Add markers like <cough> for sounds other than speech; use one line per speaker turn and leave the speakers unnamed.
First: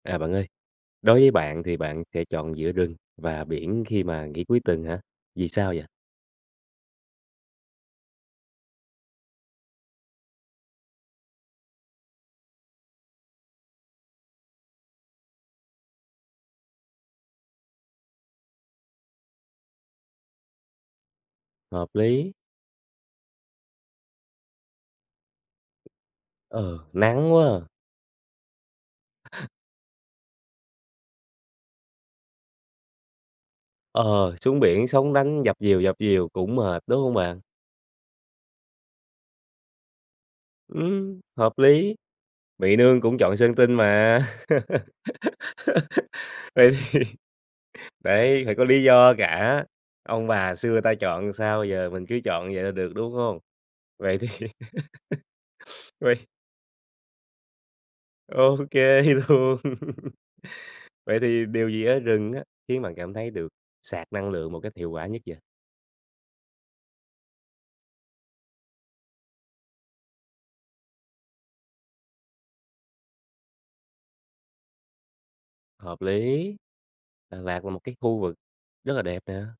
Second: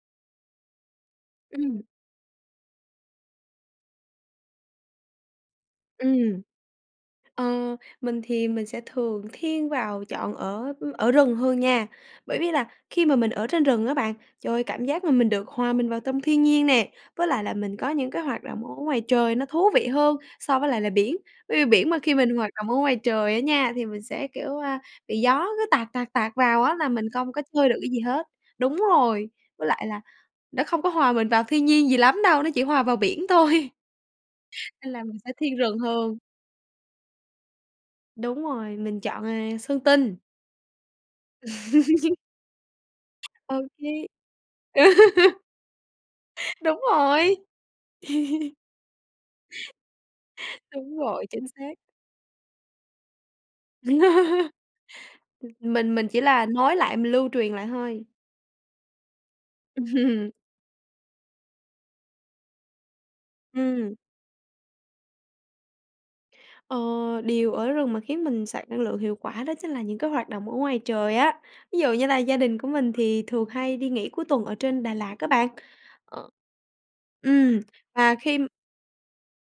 À, bạn ơi, đối với bạn thì
Ừm.
bạn sẽ chọn giữa rừng và biển khi mà nghỉ cuối tuần hả? Vì sao vậy?
Ừm. Ờ, mình thì mình sẽ thường thiên vào chọn ở ở rừng hơn nha, bởi vì là khi mà mình ở trên rừng á bạn, trời ơi, cảm giác mà mình được hòa mình vào tâm thiên nhiên nè, với lại là mình có những cái hoạt động ở ngoài trời nó thú vị hơn so với lại là biển, bởi vì biển
Hợp
mà khi
lý.
mình hoạt động ở ngoài trời á nha, thì mình sẽ, kiểu, à, bị gió cứ tạt tạt tạt vào á
Ờ,
là mình không
nắng
có
quá à.
chơi được cái gì hết. Đúng rồi, với lại là nó không có hòa mình vào thiên nhiên gì lắm đâu, nó chỉ hòa vào biển thôi.
Ờ, xuống biển
Nên là
sóng
mình sẽ
đánh
thiên
dập
rừng
dìu dập
hơn.
dìu cũng mệt, đúng hông bạn?
Đúng rồi, mình chọn, à, Sơn Tinh.
Ừm, hợp lý, Mị Nương cũng chọn Sơn
Ô
Tinh
kê.
mà.
<laughs>
<laughs> Vậy
Đúng
thì
rồi.
đấy, phải
<chuckles>
có lý do cả, ông bà xưa ta
Đúng rồi,
chọn
chính
sao
xác.
giờ mình cứ chọn vậy là được, đúng hông? Vậy thì,
<laughs> M
<laughs>
mình mình
vậy
chỉ là nói lại mình lưu truyền lại thôi.
Ô kê luôn.
Ừm
<chuckles>
hừm.
Vậy thì điều gì ở rừng á, khiến bạn cảm thấy được
Ừm.
sạc năng lượng một cách hiệu quả nhất vậy?
Ờ, điều ở rừng mà khiến mình sạc năng lượng hiệu quả đó chính là những cái hoạt động ở ngoài trời á. Ví dụ như là gia đình của mình thì thường hay đi nghỉ cuối tuần ở trên Đà Lạt á bạn.
Hợp
Ờ
lý, Đà
ừm,
Lạt là một cái
và
khu vực
khi
rất là đẹp nè.